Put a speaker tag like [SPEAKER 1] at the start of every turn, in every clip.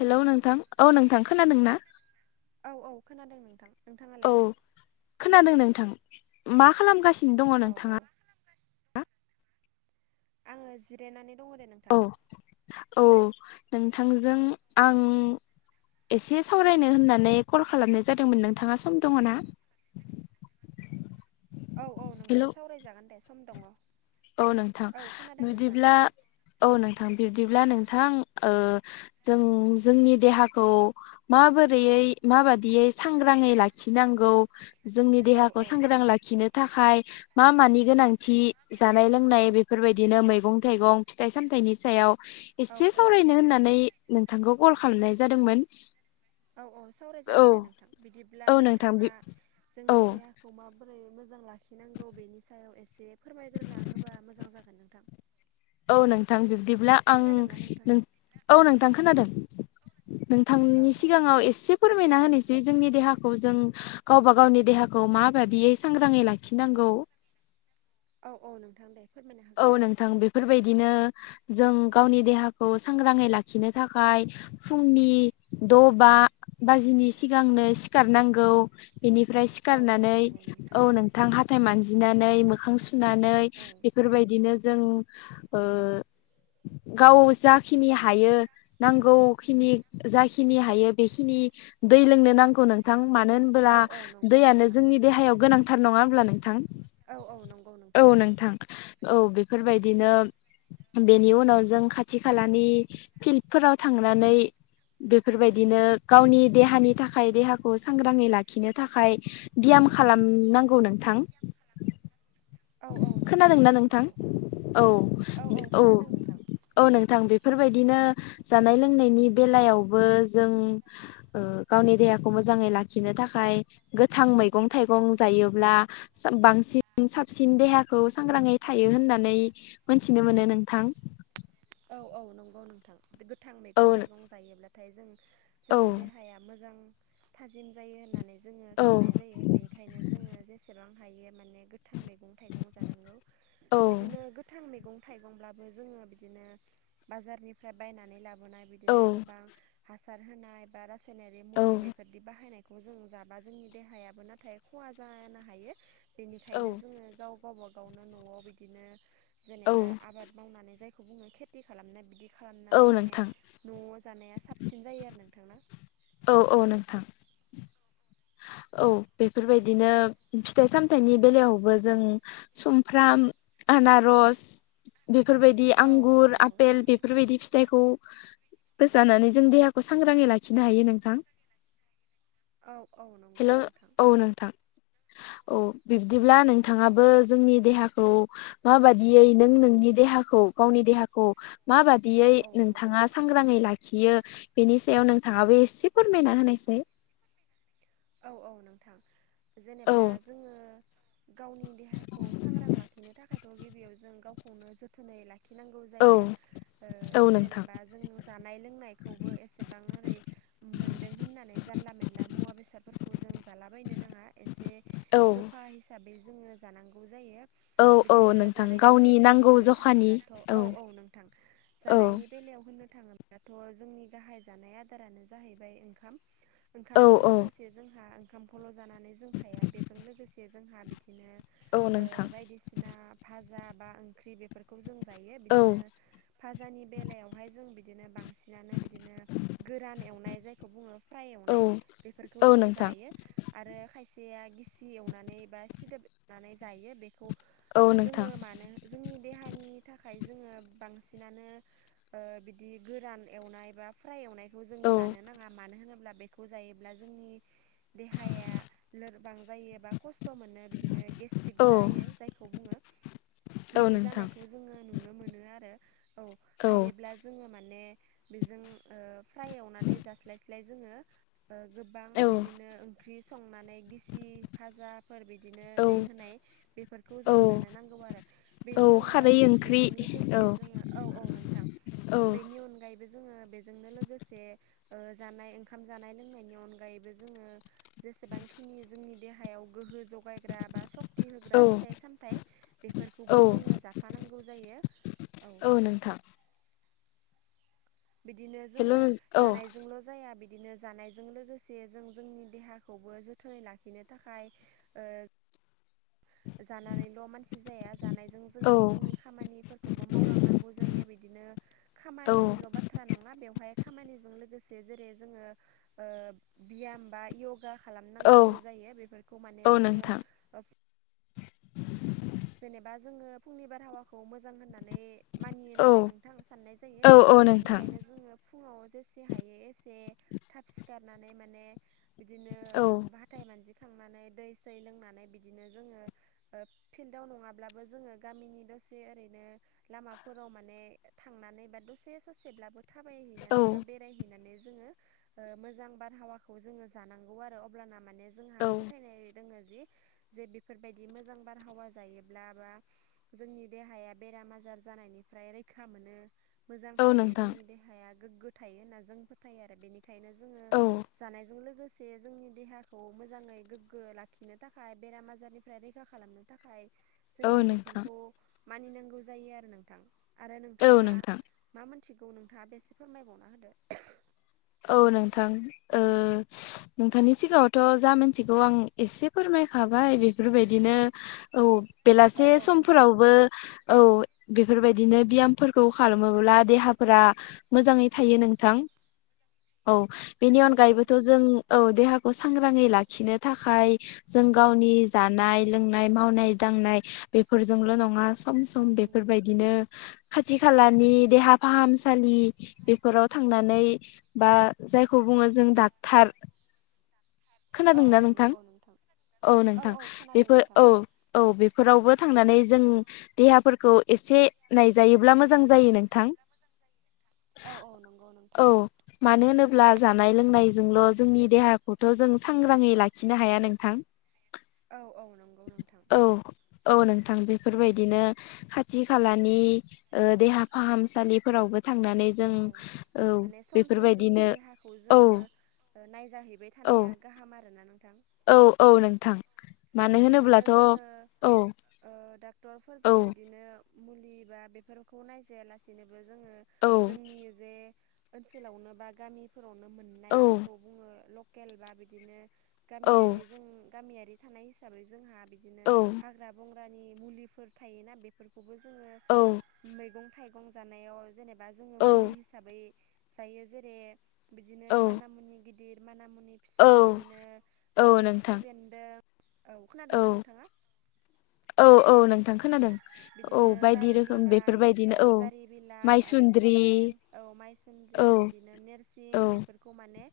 [SPEAKER 1] Hello नोंथां औ नोंथां खोनादों ना?
[SPEAKER 2] औ औ खोनादों नोंथां।
[SPEAKER 1] औ
[SPEAKER 2] नोंथाङालाय
[SPEAKER 1] खोनादों नोंथां मा खालामगासिनो दङ
[SPEAKER 2] औ औ
[SPEAKER 1] नोंथाङा?
[SPEAKER 2] आङो जिरायनानै दङ दे नोंथां
[SPEAKER 1] औ औ नोंथांजों आं एसे सावरायनो होननानै कल खालामनाय जादोंमोन नोंथाङा सम दङ ना [inaudible]
[SPEAKER 2] औ औ नोंथां
[SPEAKER 1] हेलौ
[SPEAKER 2] सावरायजागोन दे सम दङ
[SPEAKER 1] औ नोंथां
[SPEAKER 2] औ खोनादों नोंथां
[SPEAKER 1] बिदिब्ला औ नों- थां बिब्दिब्ला नोंथां जों जोंनि देहाखौ माबोरै माबाददियै सांग्राङै लाखिनांगौ जोंनि
[SPEAKER 2] औ
[SPEAKER 1] देहाखौ
[SPEAKER 2] औ
[SPEAKER 1] सांग्रां लाखिनो थाखाय मा मानि गोनांथि? जानाय लोंनाय बेफोरबायदिनो मैगं थाइगं फिथाइ सामथाइनि सायाव
[SPEAKER 2] औ
[SPEAKER 1] एसे
[SPEAKER 2] औ
[SPEAKER 1] सावरायनो होननानै नोंथांखौ कल खालामनाय जादोंमोन
[SPEAKER 2] औ औ
[SPEAKER 1] औ
[SPEAKER 2] सावरायजागोन दे नोंथां बिदिब्ला
[SPEAKER 1] औ नोंथां
[SPEAKER 2] नोंथाङा
[SPEAKER 1] औ
[SPEAKER 2] जोंनि देहाखौ माबोरै मोजां लाखिनांगौ बेनि सायाव एसे फोरमायग्रोना होबा मोजां जागोन नोंथां।
[SPEAKER 1] औ नोंथां बिब्दिब्ला आं
[SPEAKER 2] खोनादोंना नोंथां
[SPEAKER 1] औ नोंथां खोनादों।
[SPEAKER 2] औ
[SPEAKER 1] नोंथांनि
[SPEAKER 2] औ
[SPEAKER 1] सिगाङाव एसे फोर मायना होनोसै जोंनि देहाखौ जों गावबा गावनि देहाखौ माबादियै सांग्राङै लाखिनांगौ। [inaudible]
[SPEAKER 2] औ औ नोंथां दे फोरमायना
[SPEAKER 1] औ
[SPEAKER 2] होग्रोदो
[SPEAKER 1] नोंथां बेफोरबायदिनो जों गावनि देहाखौ सांग्राङै लाखिनो थाखाय फुंनि द' बा बाजिनि सिगांनो सिखारनांगौ बेनिफ्राय
[SPEAKER 2] औ औ
[SPEAKER 1] सिखारनानै
[SPEAKER 2] नंगौ
[SPEAKER 1] औ नोंथां हाथाय मानजिनानै मोखां सुनानै
[SPEAKER 2] औ
[SPEAKER 1] बेबायदिनो जों गाव जाखिनि हायो नांगौखिनि जाखिनि हायो बेखिनि दै लोंनो नांगौ नोंथां। मानो
[SPEAKER 2] औ
[SPEAKER 1] होनोब्ला
[SPEAKER 2] औ नंगौ
[SPEAKER 1] दैयानो
[SPEAKER 2] नोंथां।
[SPEAKER 1] जोंनि देहायाव गोनांथार नङा होनब्ला नोंथां
[SPEAKER 2] औ औ नंगौ नोंथां नंगौ
[SPEAKER 1] औ बेफोरबायदिनो बेनि उनाव जों खाथि खालानि फिल्डफोराव थांनानै बेफोरबायदिनो गावनि देहानि थाखाय देहाखौ सांग्राङै लाखिनो थाखाय बियाम ख खालामनांगौ नोंथां
[SPEAKER 2] औ औ नंगौ
[SPEAKER 1] खोनादोंनाा नोंथां
[SPEAKER 2] नंगौ।
[SPEAKER 1] औ औ औ नोंथां बेफोरबाय- दिनो जानाय लोंनायनि बेलायावबो जों गावनि देहाखौ मोजाङै लाखिनो थाखाय गोथां मैगं थाइगं जायोब्ला बांसिन साबसिन देहाखौ सांग्राङै थायो होननानै मोनथिनो मोनो नोंथां
[SPEAKER 2] औ औ नंगौ नोंथां गोथां
[SPEAKER 1] औ
[SPEAKER 2] मैगं थाइगं जायोब्लाथाय जों
[SPEAKER 1] औ
[SPEAKER 2] जोंनि देहाया मोजां थाजिम जायो होननानै जोङो
[SPEAKER 1] औ
[SPEAKER 2] साननाय जायो बेनिखायनो जोङो जेसेबां हायो माने गो थां मैगं थाइगं जानांगौ
[SPEAKER 1] औ
[SPEAKER 2] बिदिनो गोथां मैगं थाइगंब्लाबो जोङो बिदिनो बाजारनिफ्राय बायनानै लाबोनाय
[SPEAKER 1] औ
[SPEAKER 2] बिदिनो गोबां हासार होनाय बा जेनेरिक मुलि
[SPEAKER 1] औ
[SPEAKER 2] बेफोरदि बाहायनाय खौ जों जाबा जोंनि देहायाबो नाथाय खहा जानो हायो
[SPEAKER 1] औ
[SPEAKER 2] बेनिखायनो जोङो गावबा गावनो न'आव बिदिनो
[SPEAKER 1] औ
[SPEAKER 2] जेनेबा आबाद मावनानै जायखौ बुङो खेथि खालामनाय बिदि
[SPEAKER 1] औ
[SPEAKER 2] खालामनानै माने
[SPEAKER 1] नोंथां
[SPEAKER 2] न'आव जानाया साबसिन जायो आरो नोंथांना
[SPEAKER 1] औ औ नोंथां। औ बेफोरबायदिनो फिथाइ सामथाइनि बेलायावबो जों सुमफ्राम आनारस बेफोरबायदि
[SPEAKER 2] औ औ
[SPEAKER 1] आंगुर
[SPEAKER 2] नंगौ
[SPEAKER 1] आपेल
[SPEAKER 2] नोंथां
[SPEAKER 1] बेफोरबायदि फिथाइखौ फोसानानै जों देहाखौ सांग्राङै लाखिनो हायो नोंथां।
[SPEAKER 2] औ औ नंगौ
[SPEAKER 1] हेलौ
[SPEAKER 2] नोंथां।
[SPEAKER 1] औ नोंथां औ बिब्दिब्ला नोंथाङाबो जोंनि देहाखौ माबादियै नों नोंनि देहा देहाखौ गावनि देहाखौ मा
[SPEAKER 2] औ
[SPEAKER 1] बाददियै
[SPEAKER 2] औ नंगौ
[SPEAKER 1] नोंथाङा
[SPEAKER 2] नोंथां
[SPEAKER 1] सांग्राङै लाखियो बेनि सायाव नोंथाङाबो एसे फोरमायना होनायसाय
[SPEAKER 2] औ औ नोंथां
[SPEAKER 1] औ
[SPEAKER 2] जेनेब्ला जोङो गावनि देहाखौ सांग्रां लाखिनो थाखायथ' गिबियाव जों गावखौनो जोथोनै लाखि लाखिनांगौ
[SPEAKER 1] औ
[SPEAKER 2] जायो ओ
[SPEAKER 1] औ नोंथां
[SPEAKER 2] जेनेबा जों जानाय लोंनायखौबो एसेबां ओरै मोनदों होननानै जानला मेनला मुवा बेसाद फोरखौ जों जालाबायनो नाङा एसे
[SPEAKER 1] औ
[SPEAKER 2] जखा हिसाबै जोङो जानांगौ जायो
[SPEAKER 1] औ। औ
[SPEAKER 2] बिदिनो
[SPEAKER 1] नोंथां
[SPEAKER 2] जानायनि
[SPEAKER 1] गावनि
[SPEAKER 2] बेलायाव
[SPEAKER 1] नांगौ
[SPEAKER 2] होननो
[SPEAKER 1] जखानि
[SPEAKER 2] थाङोब्लाथ' औ औ नोंथां
[SPEAKER 1] औ
[SPEAKER 2] जानायनि बेलायाव होननो थाङोब्लााथ' जोंनि गाहाय जानाय आदारानो जाहैबाय ओंखाम
[SPEAKER 1] औ
[SPEAKER 2] ओंखामजों
[SPEAKER 1] औ
[SPEAKER 2] लोगोसे जोंहा ओंखामखौल' जानानै जों थाया बेजों लोगोसे जोंहा बि बिदिनो
[SPEAKER 1] औ नोंथां
[SPEAKER 2] बायदिसिना भाजा बा ओंख्रि बेफोरखौ जों जायो
[SPEAKER 1] औ
[SPEAKER 2] बिदिनो भाजानि बेलायावहाय जों बिदिनो बांसिनानो बिदिनो गोरान एवनाय जायखौ बुङो फ्राय
[SPEAKER 1] औ
[SPEAKER 2] एवनाय बेफोरखौ खौ
[SPEAKER 1] औ
[SPEAKER 2] जों
[SPEAKER 1] नोंथां
[SPEAKER 2] जायो आरो खायसेया गिसि एवनानै बा सिदोब एवनानै जायो बेखौ
[SPEAKER 1] औ नोंथां
[SPEAKER 2] जोङो माने जोंनि देहानि थाखाय जोङो बांसिनानो बिदि गोरान एवनाय बा फ्राइ एवनाय बेखौ जों
[SPEAKER 1] औ
[SPEAKER 2] जानो नाङा मानो होनोब्ला बेखौ जायोब्ला जोंनि देहाया लोरबां जायो एबा खस्थ' मोनो बिदिनो गेस्ट्रिक
[SPEAKER 1] औ
[SPEAKER 2] जायो जायखौ बुङो
[SPEAKER 1] [inaudible]
[SPEAKER 2] बिदि
[SPEAKER 1] नोंथां
[SPEAKER 2] जानायखौ जोङो नुनो मोनो आरो औ हायोब्ला जोङो माने बेजों फ्राय एवनानै जास्लायस्लाय जोङो गोबां
[SPEAKER 1] औ
[SPEAKER 2] बिदिनो ओंख्रि नानै गिसि फाजाफोर बिदिनो
[SPEAKER 1] औ
[SPEAKER 2] दै होनाय बेफोरखौ
[SPEAKER 1] औ
[SPEAKER 2] जों जानो नांगौ आरो
[SPEAKER 1] औ
[SPEAKER 2] बेनि
[SPEAKER 1] खारै
[SPEAKER 2] अनगायैबो
[SPEAKER 1] ओंख्रि
[SPEAKER 2] बेजों लोगोसे
[SPEAKER 1] औ
[SPEAKER 2] जोङो औ औ नोंथां
[SPEAKER 1] औ
[SPEAKER 2] बेनि अनगायैबो जोङो बेजोंनो लोगोसे जानाय ओंखाम जानाय लोंनायनि बेनि अनगायैबो जोङो जेसेबांखिनि जोंनि देहायाव गोहो जगायग्रा बा सक्ति
[SPEAKER 1] औ
[SPEAKER 2] होग्रा फिथाइ सामथाइ
[SPEAKER 1] औ
[SPEAKER 2] बेफोरखौबो जोङो जाफानांगौ जायो
[SPEAKER 1] औ नोंथां
[SPEAKER 2] बिदिनो जोङो
[SPEAKER 1] हेलौ औ
[SPEAKER 2] जानायजोंल' जाया बिदि बिदिनो जानायजों लोगोसे जों जोंनि देहाखौबो जोथोनै लाखिनो थाखाय जानानैल' मानसि जाया जानायजों जों
[SPEAKER 1] औ
[SPEAKER 2] जोंनि खामानिफोरखौबो मावलांनांगौ जायो बिदिनो बिनो
[SPEAKER 1] औ
[SPEAKER 2] खामानिनिल' बाथ्रा नङा बेवहाय खामानिजों लोगोसे जेरै जोङो बियाम बा यगा
[SPEAKER 1] औ
[SPEAKER 2] खालामनांगौ जायो बेफोरखौ माने
[SPEAKER 1] औ
[SPEAKER 2] जोङो
[SPEAKER 1] नोंथां [inaudible]
[SPEAKER 2] जेनेबा जोङो फुंनि बारहावाखौ मोजां होननानै मानियो
[SPEAKER 1] औ
[SPEAKER 2] नालाय नोंथां साननाय जायो
[SPEAKER 1] औ औ नोंथां
[SPEAKER 2] बेनिखायनो जोङो फुङाव जेसे हायो एसे थाब सिखारनानै माने बिदिनो
[SPEAKER 1] औ
[SPEAKER 2] हाथाय मानजिखांनानै दै सै लोंनानै बिदिनो जोङो। फिल्डआव नङाब्लाबो जोङो गामिनि दसे ओरैनो लामाफोराव माने थांनानै बा ससे ससेब्लाबो थाबायहैनानै
[SPEAKER 1] औ
[SPEAKER 2] बा बेरायहै माने जोङो मोजां बार हावाखौ जोङो जानांगौ आरो अब्लाना। माने जोंहा
[SPEAKER 1] औ
[SPEAKER 2] फोथायनाय दोङो जि बिफोरबायदि मोजां बथ्रा। बारहावा जायोब्ला बा जोंनि देहाया बेराम आजार जानायनिफ्राय रैखा मोनो। मोजां थायो
[SPEAKER 1] नोंथां
[SPEAKER 2] जोंनि देहाया गोग्गो थायो होनना जों फोथायो आरो बेनिखाय। बेखायनो जोङो
[SPEAKER 1] औ
[SPEAKER 2] जानायजों लोगोसे जोंनि देहाखौ मोजाङै गोग्गो लाखिनो थाखाय बेराम आजारनिफ्राय रैखा खालामनो। थाखाय जोङो
[SPEAKER 1] औ नोंथां
[SPEAKER 2] बेफोरखौ मानिनांगौ जायो आरो नोंथां। आरो
[SPEAKER 1] औ
[SPEAKER 2] नोंथाङा
[SPEAKER 1] नोंथां
[SPEAKER 2] मा मोनथिगौ नोंथाङा बेसे फोरमायबावना होदो।
[SPEAKER 1] औ नोंथां ओ नोंथांनि सिगाङावथ' जा मोनथिगौ आं एसे फोरमा य खाबाय बेफोरबायदिनो औ
[SPEAKER 2] औ
[SPEAKER 1] बेलासे
[SPEAKER 2] औ नोंथां
[SPEAKER 1] समफोरावबो औ। बेफोरबायदिनो बियामफोरखौ खालामोब्ला देहाफोरा मोजाङै थायो नोंथां। औ बेनि
[SPEAKER 2] औ औ
[SPEAKER 1] अनगायैबोथ' जों औ देहा खौ सांग्राङै लाखिनो थाखाय जों गावनि जानाय लोंनाय मावनाय दांनाय। बेफोरजोंल' नङा सम सम
[SPEAKER 2] उम उम
[SPEAKER 1] बेफोरबायदिनो। खाथि खालानि देहा फाहामसालि बेफोराव थांनानै। बा जायखौ बुङो जों डाक्टार।
[SPEAKER 2] औ
[SPEAKER 1] खोनादोंना
[SPEAKER 2] औ
[SPEAKER 1] नोंथां?
[SPEAKER 2] नंगौ
[SPEAKER 1] औ नोंथां बेफोर औ औ बेफोरावबो। थांनानै जों देहाफोरखौ एसे नायजायोब्ला मोजां जायो नोंथां।
[SPEAKER 2] औ औ नंगौ
[SPEAKER 1] औ
[SPEAKER 2] नोंथां।
[SPEAKER 1] मानो होनोब्ला जानाय लोंनायजोंल' जोंनि देहाखौथ' जों सांग्राङै लाखिनो हाया नोंथां।
[SPEAKER 2] औ औ नंगौ नोंथां।
[SPEAKER 1] औ औ नोंथां बेफोरबायदिनो खाथि खालानि ओ देहा फाहामसालिफोरावबो। थांनानै जों औ।
[SPEAKER 2] माने सम सम जोंनि
[SPEAKER 1] बेफोरबायदिनो
[SPEAKER 2] देहाखौ
[SPEAKER 1] औ
[SPEAKER 2] जोङो नायजाहैबाय
[SPEAKER 1] औ
[SPEAKER 2] थानाया गाहाम आरोना नोंथां।
[SPEAKER 1] औ औ नोंथां। मानो
[SPEAKER 2] बिदिनो
[SPEAKER 1] होनोब्लाथ' औ
[SPEAKER 2] जोङो
[SPEAKER 1] औ
[SPEAKER 2] ओ डक्टरफोरजों
[SPEAKER 1] औ
[SPEAKER 2] बिदिनो मुलि बा बेफोरखौ नायजायालासिनोबो जोङो
[SPEAKER 1] औ
[SPEAKER 2] जोंनि जे ओनसोलावनो बा गामिफोरावनो
[SPEAKER 1] औ
[SPEAKER 2] मोननाय जायखौ बुङो लकेल बा बिदिनो।
[SPEAKER 1] औ
[SPEAKER 2] गामियारि जों गामियारि थानाय हिसाबै जोंहा बिदिनो
[SPEAKER 1] औ
[SPEAKER 2] हाग्रा बं ग्रानि मुलिफोर थायोना बेफोरखौबो जोङो मैगं थाइगं जानायाव जेने बा जोङो
[SPEAKER 1] औ
[SPEAKER 2] मुलि हिसाबै जायो जेरै बिदिनो
[SPEAKER 1] औ
[SPEAKER 2] माना मुनि गिदिर माना मु नि फिसा
[SPEAKER 1] औ
[SPEAKER 2] बिदिनो ओ
[SPEAKER 1] औ
[SPEAKER 2] खिफि
[SPEAKER 1] नोंथां
[SPEAKER 2] बेन्दों औ खोनादोंना
[SPEAKER 1] औ
[SPEAKER 2] नोंथाङा?
[SPEAKER 1] औ औ नोंथां खोनादों। औ
[SPEAKER 2] बिदिनो
[SPEAKER 1] बायदि
[SPEAKER 2] जारि
[SPEAKER 1] रोखोम
[SPEAKER 2] बिलाइ औ
[SPEAKER 1] बेफोरबायदिनो
[SPEAKER 2] जारि बिलाइ आरो
[SPEAKER 1] माइसुन्द्रि
[SPEAKER 2] फालें औ मायस
[SPEAKER 1] औ
[SPEAKER 2] द्रि बिदिनो
[SPEAKER 1] औ
[SPEAKER 2] नेरसिं बेफोरखौ माने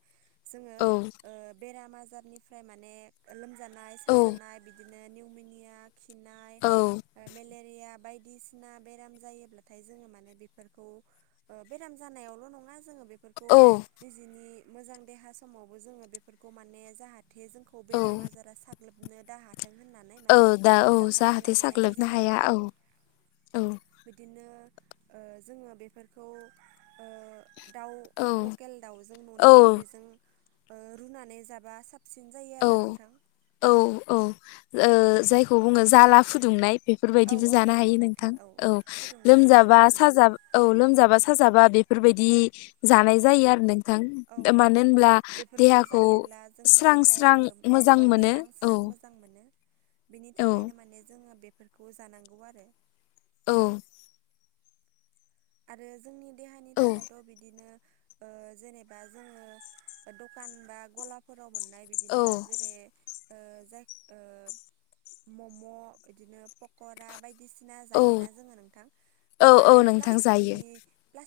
[SPEAKER 2] जोङो
[SPEAKER 1] औ
[SPEAKER 2] ओ बेराम आजारनिफ्राय माने लोमजानाय
[SPEAKER 1] औ
[SPEAKER 2] साजानाय बिदि नो निउमिनिया खिना
[SPEAKER 1] औ
[SPEAKER 2] मेलेरिया बायदिसिना बेराम जायोब्लाथाय जोङो माने बेफोरखौ ओ बेराम जानायाव। ल' नङा जोङो बेफोरखो
[SPEAKER 1] औ
[SPEAKER 2] निजिनि मोजां देहा समावबो जोङो बेफोरखो माने जाहा थे जोंखौ बेराम
[SPEAKER 1] औ
[SPEAKER 2] आजारा साग्लोबनो दाहार
[SPEAKER 1] औ दा औ जाहाथे
[SPEAKER 2] लानाया मोजां
[SPEAKER 1] साग्लोबनो हाया
[SPEAKER 2] आरो
[SPEAKER 1] औ औ।
[SPEAKER 2] बिदिनो ओ जोङो बेफोरखौ ओ दाउ
[SPEAKER 1] औ
[SPEAKER 2] लकेल दाउजों
[SPEAKER 1] औ
[SPEAKER 2] न'नि बेजों ओ रुनानै जाबा साब
[SPEAKER 1] औ औ औ ओ जायखौ बुङो जाला फुदुंनाय
[SPEAKER 2] औ
[SPEAKER 1] बेफोरबायदिबो
[SPEAKER 2] औ
[SPEAKER 1] जानो
[SPEAKER 2] नंगौ
[SPEAKER 1] हायो नोंथां, औ
[SPEAKER 2] फुदुंनानै
[SPEAKER 1] लोमजाबा
[SPEAKER 2] जानांगौ
[SPEAKER 1] साजा औ लोमजाबा साजाबा बेफोरबायदि
[SPEAKER 2] औ
[SPEAKER 1] जानाय
[SPEAKER 2] औ
[SPEAKER 1] जायो आरो नोंथां
[SPEAKER 2] औ औ
[SPEAKER 1] मानो
[SPEAKER 2] औ
[SPEAKER 1] होनब्ला
[SPEAKER 2] बेफोरखौ
[SPEAKER 1] देहाखौ
[SPEAKER 2] जायोब्ला जोंनि
[SPEAKER 1] स्रां स
[SPEAKER 2] देहायाबो औ
[SPEAKER 1] मोजां
[SPEAKER 2] औ
[SPEAKER 1] मोनो औ
[SPEAKER 2] बिनि
[SPEAKER 1] औ
[SPEAKER 2] थाखायनो माने जोङो बेफोरखौ जानांगौ आरो
[SPEAKER 1] औ
[SPEAKER 2] आरो जोंनि देहानि
[SPEAKER 1] औ
[SPEAKER 2] थाखायथ' बिदिनो ओ जेनेबा जोङो दखान बा गलाफोराव मोननाय बिदिनो जेरै ओ जाय ओ मम' बिदिनो पक'रा बायदि बायदिसिना
[SPEAKER 1] औ
[SPEAKER 2] जायोना जोङो नोंथां बे
[SPEAKER 1] औ औ
[SPEAKER 2] आरो प्लास
[SPEAKER 1] नोंथां जायो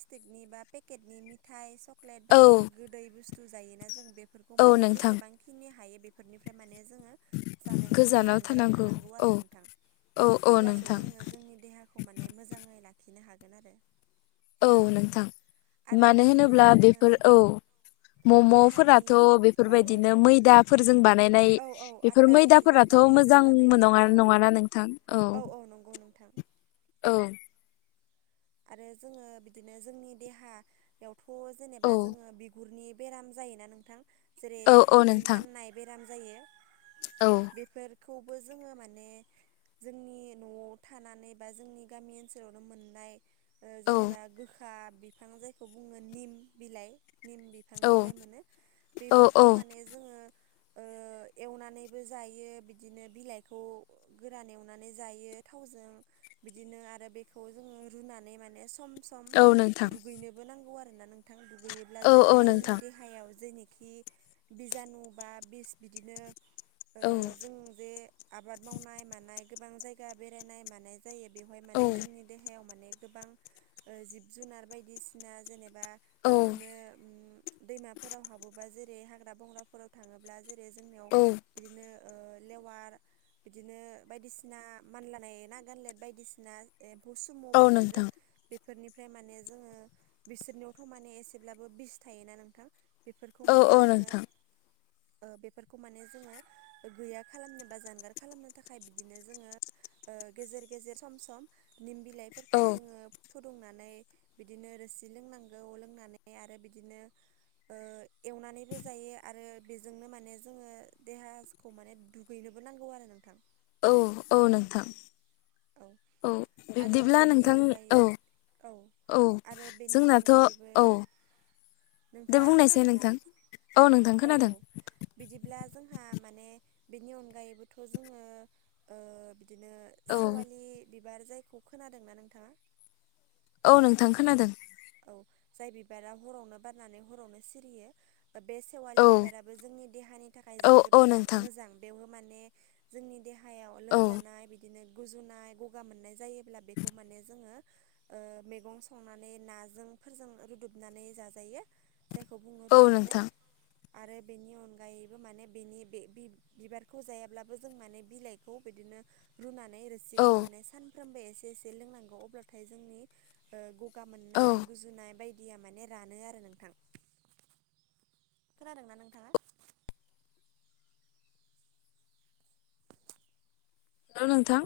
[SPEAKER 2] केटनि बा पेकेटनि मिटाय सक्लेट
[SPEAKER 1] औ
[SPEAKER 2] बायदि गोदै बुस्थु जायोना जों बे बेफोरखौ
[SPEAKER 1] औ
[SPEAKER 2] माने
[SPEAKER 1] नोंथां
[SPEAKER 2] जेसेबांखिनि हायो बेफोरनिफ्राय माने जोङो जानायनिफ्राय
[SPEAKER 1] गोजानाव
[SPEAKER 2] जानगाराव थानांगौ
[SPEAKER 1] औ
[SPEAKER 2] आरो नोंथां
[SPEAKER 1] औ औ
[SPEAKER 2] अब्लासो
[SPEAKER 1] नोंथां
[SPEAKER 2] जोङो जोंनि देहाखौ माने मोजाङै लाखिनो हागोन आरो
[SPEAKER 1] औ नोंथां
[SPEAKER 2] आरो
[SPEAKER 1] मानो
[SPEAKER 2] बिदिनो
[SPEAKER 1] होनोब्ला
[SPEAKER 2] जोङो
[SPEAKER 1] बेफोर औ
[SPEAKER 2] देहानि
[SPEAKER 1] मम'फोराथ'
[SPEAKER 2] औ औ
[SPEAKER 1] बेफोरबायदिनो मैदाफोरजों बानायनाय
[SPEAKER 2] औ औ
[SPEAKER 1] बेफोर
[SPEAKER 2] आटा मैदा
[SPEAKER 1] मैदाफोराथ' खौ
[SPEAKER 2] बायदिजों
[SPEAKER 1] मोजां मोन
[SPEAKER 2] बानायनाय औ
[SPEAKER 1] नङाना नोंथां औ औ
[SPEAKER 2] आरो जोङो बिदिनो जोंनि देहा यावथ' जेनेबा
[SPEAKER 1] औ
[SPEAKER 2] जोङो बिगुरनि बेराम जायोना नोंथां जेरै
[SPEAKER 1] औ औ
[SPEAKER 2] बिगुरनि
[SPEAKER 1] नोंथां
[SPEAKER 2] माननाय बेराम जायो
[SPEAKER 1] औ
[SPEAKER 2] बेफोरखौबो जोङो माने जोंनि न'आव थानानै बा जोंनि गामि ओनसोलावनो मोननाय ओ
[SPEAKER 1] औ
[SPEAKER 2] जेनेबा गोखा बिफां जायखौ बुङो निम बिलाइ निम
[SPEAKER 1] औ
[SPEAKER 2] बिफांनिफ्राय मोनो
[SPEAKER 1] औ औ
[SPEAKER 2] बेफोरखौ माने जोङो ओ एवनानैबो जायो बिदिनो बिलाइखौ गोरान एवनानै जायो थावजों बिदिनो आरो बेखौ जोङो रुनानै माने सम सम
[SPEAKER 1] औ नोंथां
[SPEAKER 2] दुगैनोबो नांगौ आरोना नोंथां थां दुगैयोब्ला
[SPEAKER 1] औ औ
[SPEAKER 2] माने जोंनि
[SPEAKER 1] नोंथां
[SPEAKER 2] देहायाव जोंनि खि बिजानु बा बिस बिदिनो ओ
[SPEAKER 1] औ
[SPEAKER 2] जों जे आबाद मावनाय मानाय गोबां जायगा बेरायनाय मानाय जायो बेयावहाय
[SPEAKER 1] औ
[SPEAKER 2] माने जोंनि देहायाव माने गोबां जिब जुनार बायदिसिना जेनोब बा
[SPEAKER 1] औ
[SPEAKER 2] बिदिनो उम दैमाफोराव हाबोबा जेरै हाग्रा बंग्राफोराव थाङोब्ला जे जे जोंनियाव
[SPEAKER 1] औ
[SPEAKER 2] बिदिनो ओ लेवार बिदिनो बायदिसिना मानला नाय ना गानलेद बायदिसिना एब उसुमु
[SPEAKER 1] औ
[SPEAKER 2] बि
[SPEAKER 1] नोंथां
[SPEAKER 2] बेफोरनिफ्राय माने जोङो बिसोरनियावथ' माने एसेब्लाबो बिस थायोना नोंथां बेफोरखौ
[SPEAKER 1] औ
[SPEAKER 2] माने
[SPEAKER 1] औ
[SPEAKER 2] जोङो
[SPEAKER 1] नोंथां
[SPEAKER 2] ओ बेफोरखौ माने जोङो गैया खालामनो बा जानगार खालामनो थाखाय बिदिनो जोङो ओ गेजेर गेजेर सम सम निमबि खौ
[SPEAKER 1] औ
[SPEAKER 2] जोङो फुदुंनानै बिदिनो रोसि लोंनांगौ लोंनानै आरो बिदिनो ओ एवनानैबो जायो आरो बेजोंनो माने जोङो देहासखौ माने दुगै लोब बो नांगौ आरो नोंथां
[SPEAKER 1] औ औ नोंथां औ
[SPEAKER 2] आरो
[SPEAKER 1] बिब्दिब्ला
[SPEAKER 2] बेनि
[SPEAKER 1] नोंथां औ
[SPEAKER 2] अनगायै
[SPEAKER 1] औ
[SPEAKER 2] आरो बेनि
[SPEAKER 1] जोंनाथ'
[SPEAKER 2] अनगायैबो
[SPEAKER 1] औ दे
[SPEAKER 2] नोंथाङा
[SPEAKER 1] बुंनायसाय
[SPEAKER 2] खोनादोंना
[SPEAKER 1] नोंथां नोंथां
[SPEAKER 2] औ औ
[SPEAKER 1] खोनादों
[SPEAKER 2] बिदिब्ला जोंहा माने बेनि अनगायैबोथ' जोङो ओ बिदिनो
[SPEAKER 1] औ
[SPEAKER 2] सेवालि बिबार जायखौ खोनादोंना नोंथाङा
[SPEAKER 1] औ नोंथां खोनादों
[SPEAKER 2] औ जाय बिबारा हरावनो बारनानै हरावनो सिरियो बे सेवालि
[SPEAKER 1] औ
[SPEAKER 2] बिबाराबो जोंनि देहानि थाखाय
[SPEAKER 1] औ
[SPEAKER 2] जोबोद
[SPEAKER 1] औ
[SPEAKER 2] मोना
[SPEAKER 1] नोंथां
[SPEAKER 2] मोजां बेवो माने जोंनि देहायाव
[SPEAKER 1] औ
[SPEAKER 2] लोमजानाय बिदिनो गुजुनाय गगा मोननाय जायो ब्ला बेखौ माने जोंङो ओ मेगं संनानै ना फोरजों रुदबनानै जाजायो जायखौ बुंङो
[SPEAKER 1] औ
[SPEAKER 2] रुदुबनाय
[SPEAKER 1] नोंथां
[SPEAKER 2] आरो बेनि अनगायैबो माने बेनि बे बि-बिबारखौ जायाब्लाबो जों माने बिलाइखौ बिदि नो रुनानै नानि
[SPEAKER 1] औ
[SPEAKER 2] रोसिखौ माने सानफ्रोमबो एसे-एसे लोंनांगौ अब्लाथाय जोंनि ओ गगा
[SPEAKER 1] औ
[SPEAKER 2] मोननाय नायबादिया माने रानो आरो नोंथां खोनादोंना नोंथाङा
[SPEAKER 1] हेलौ नोंथां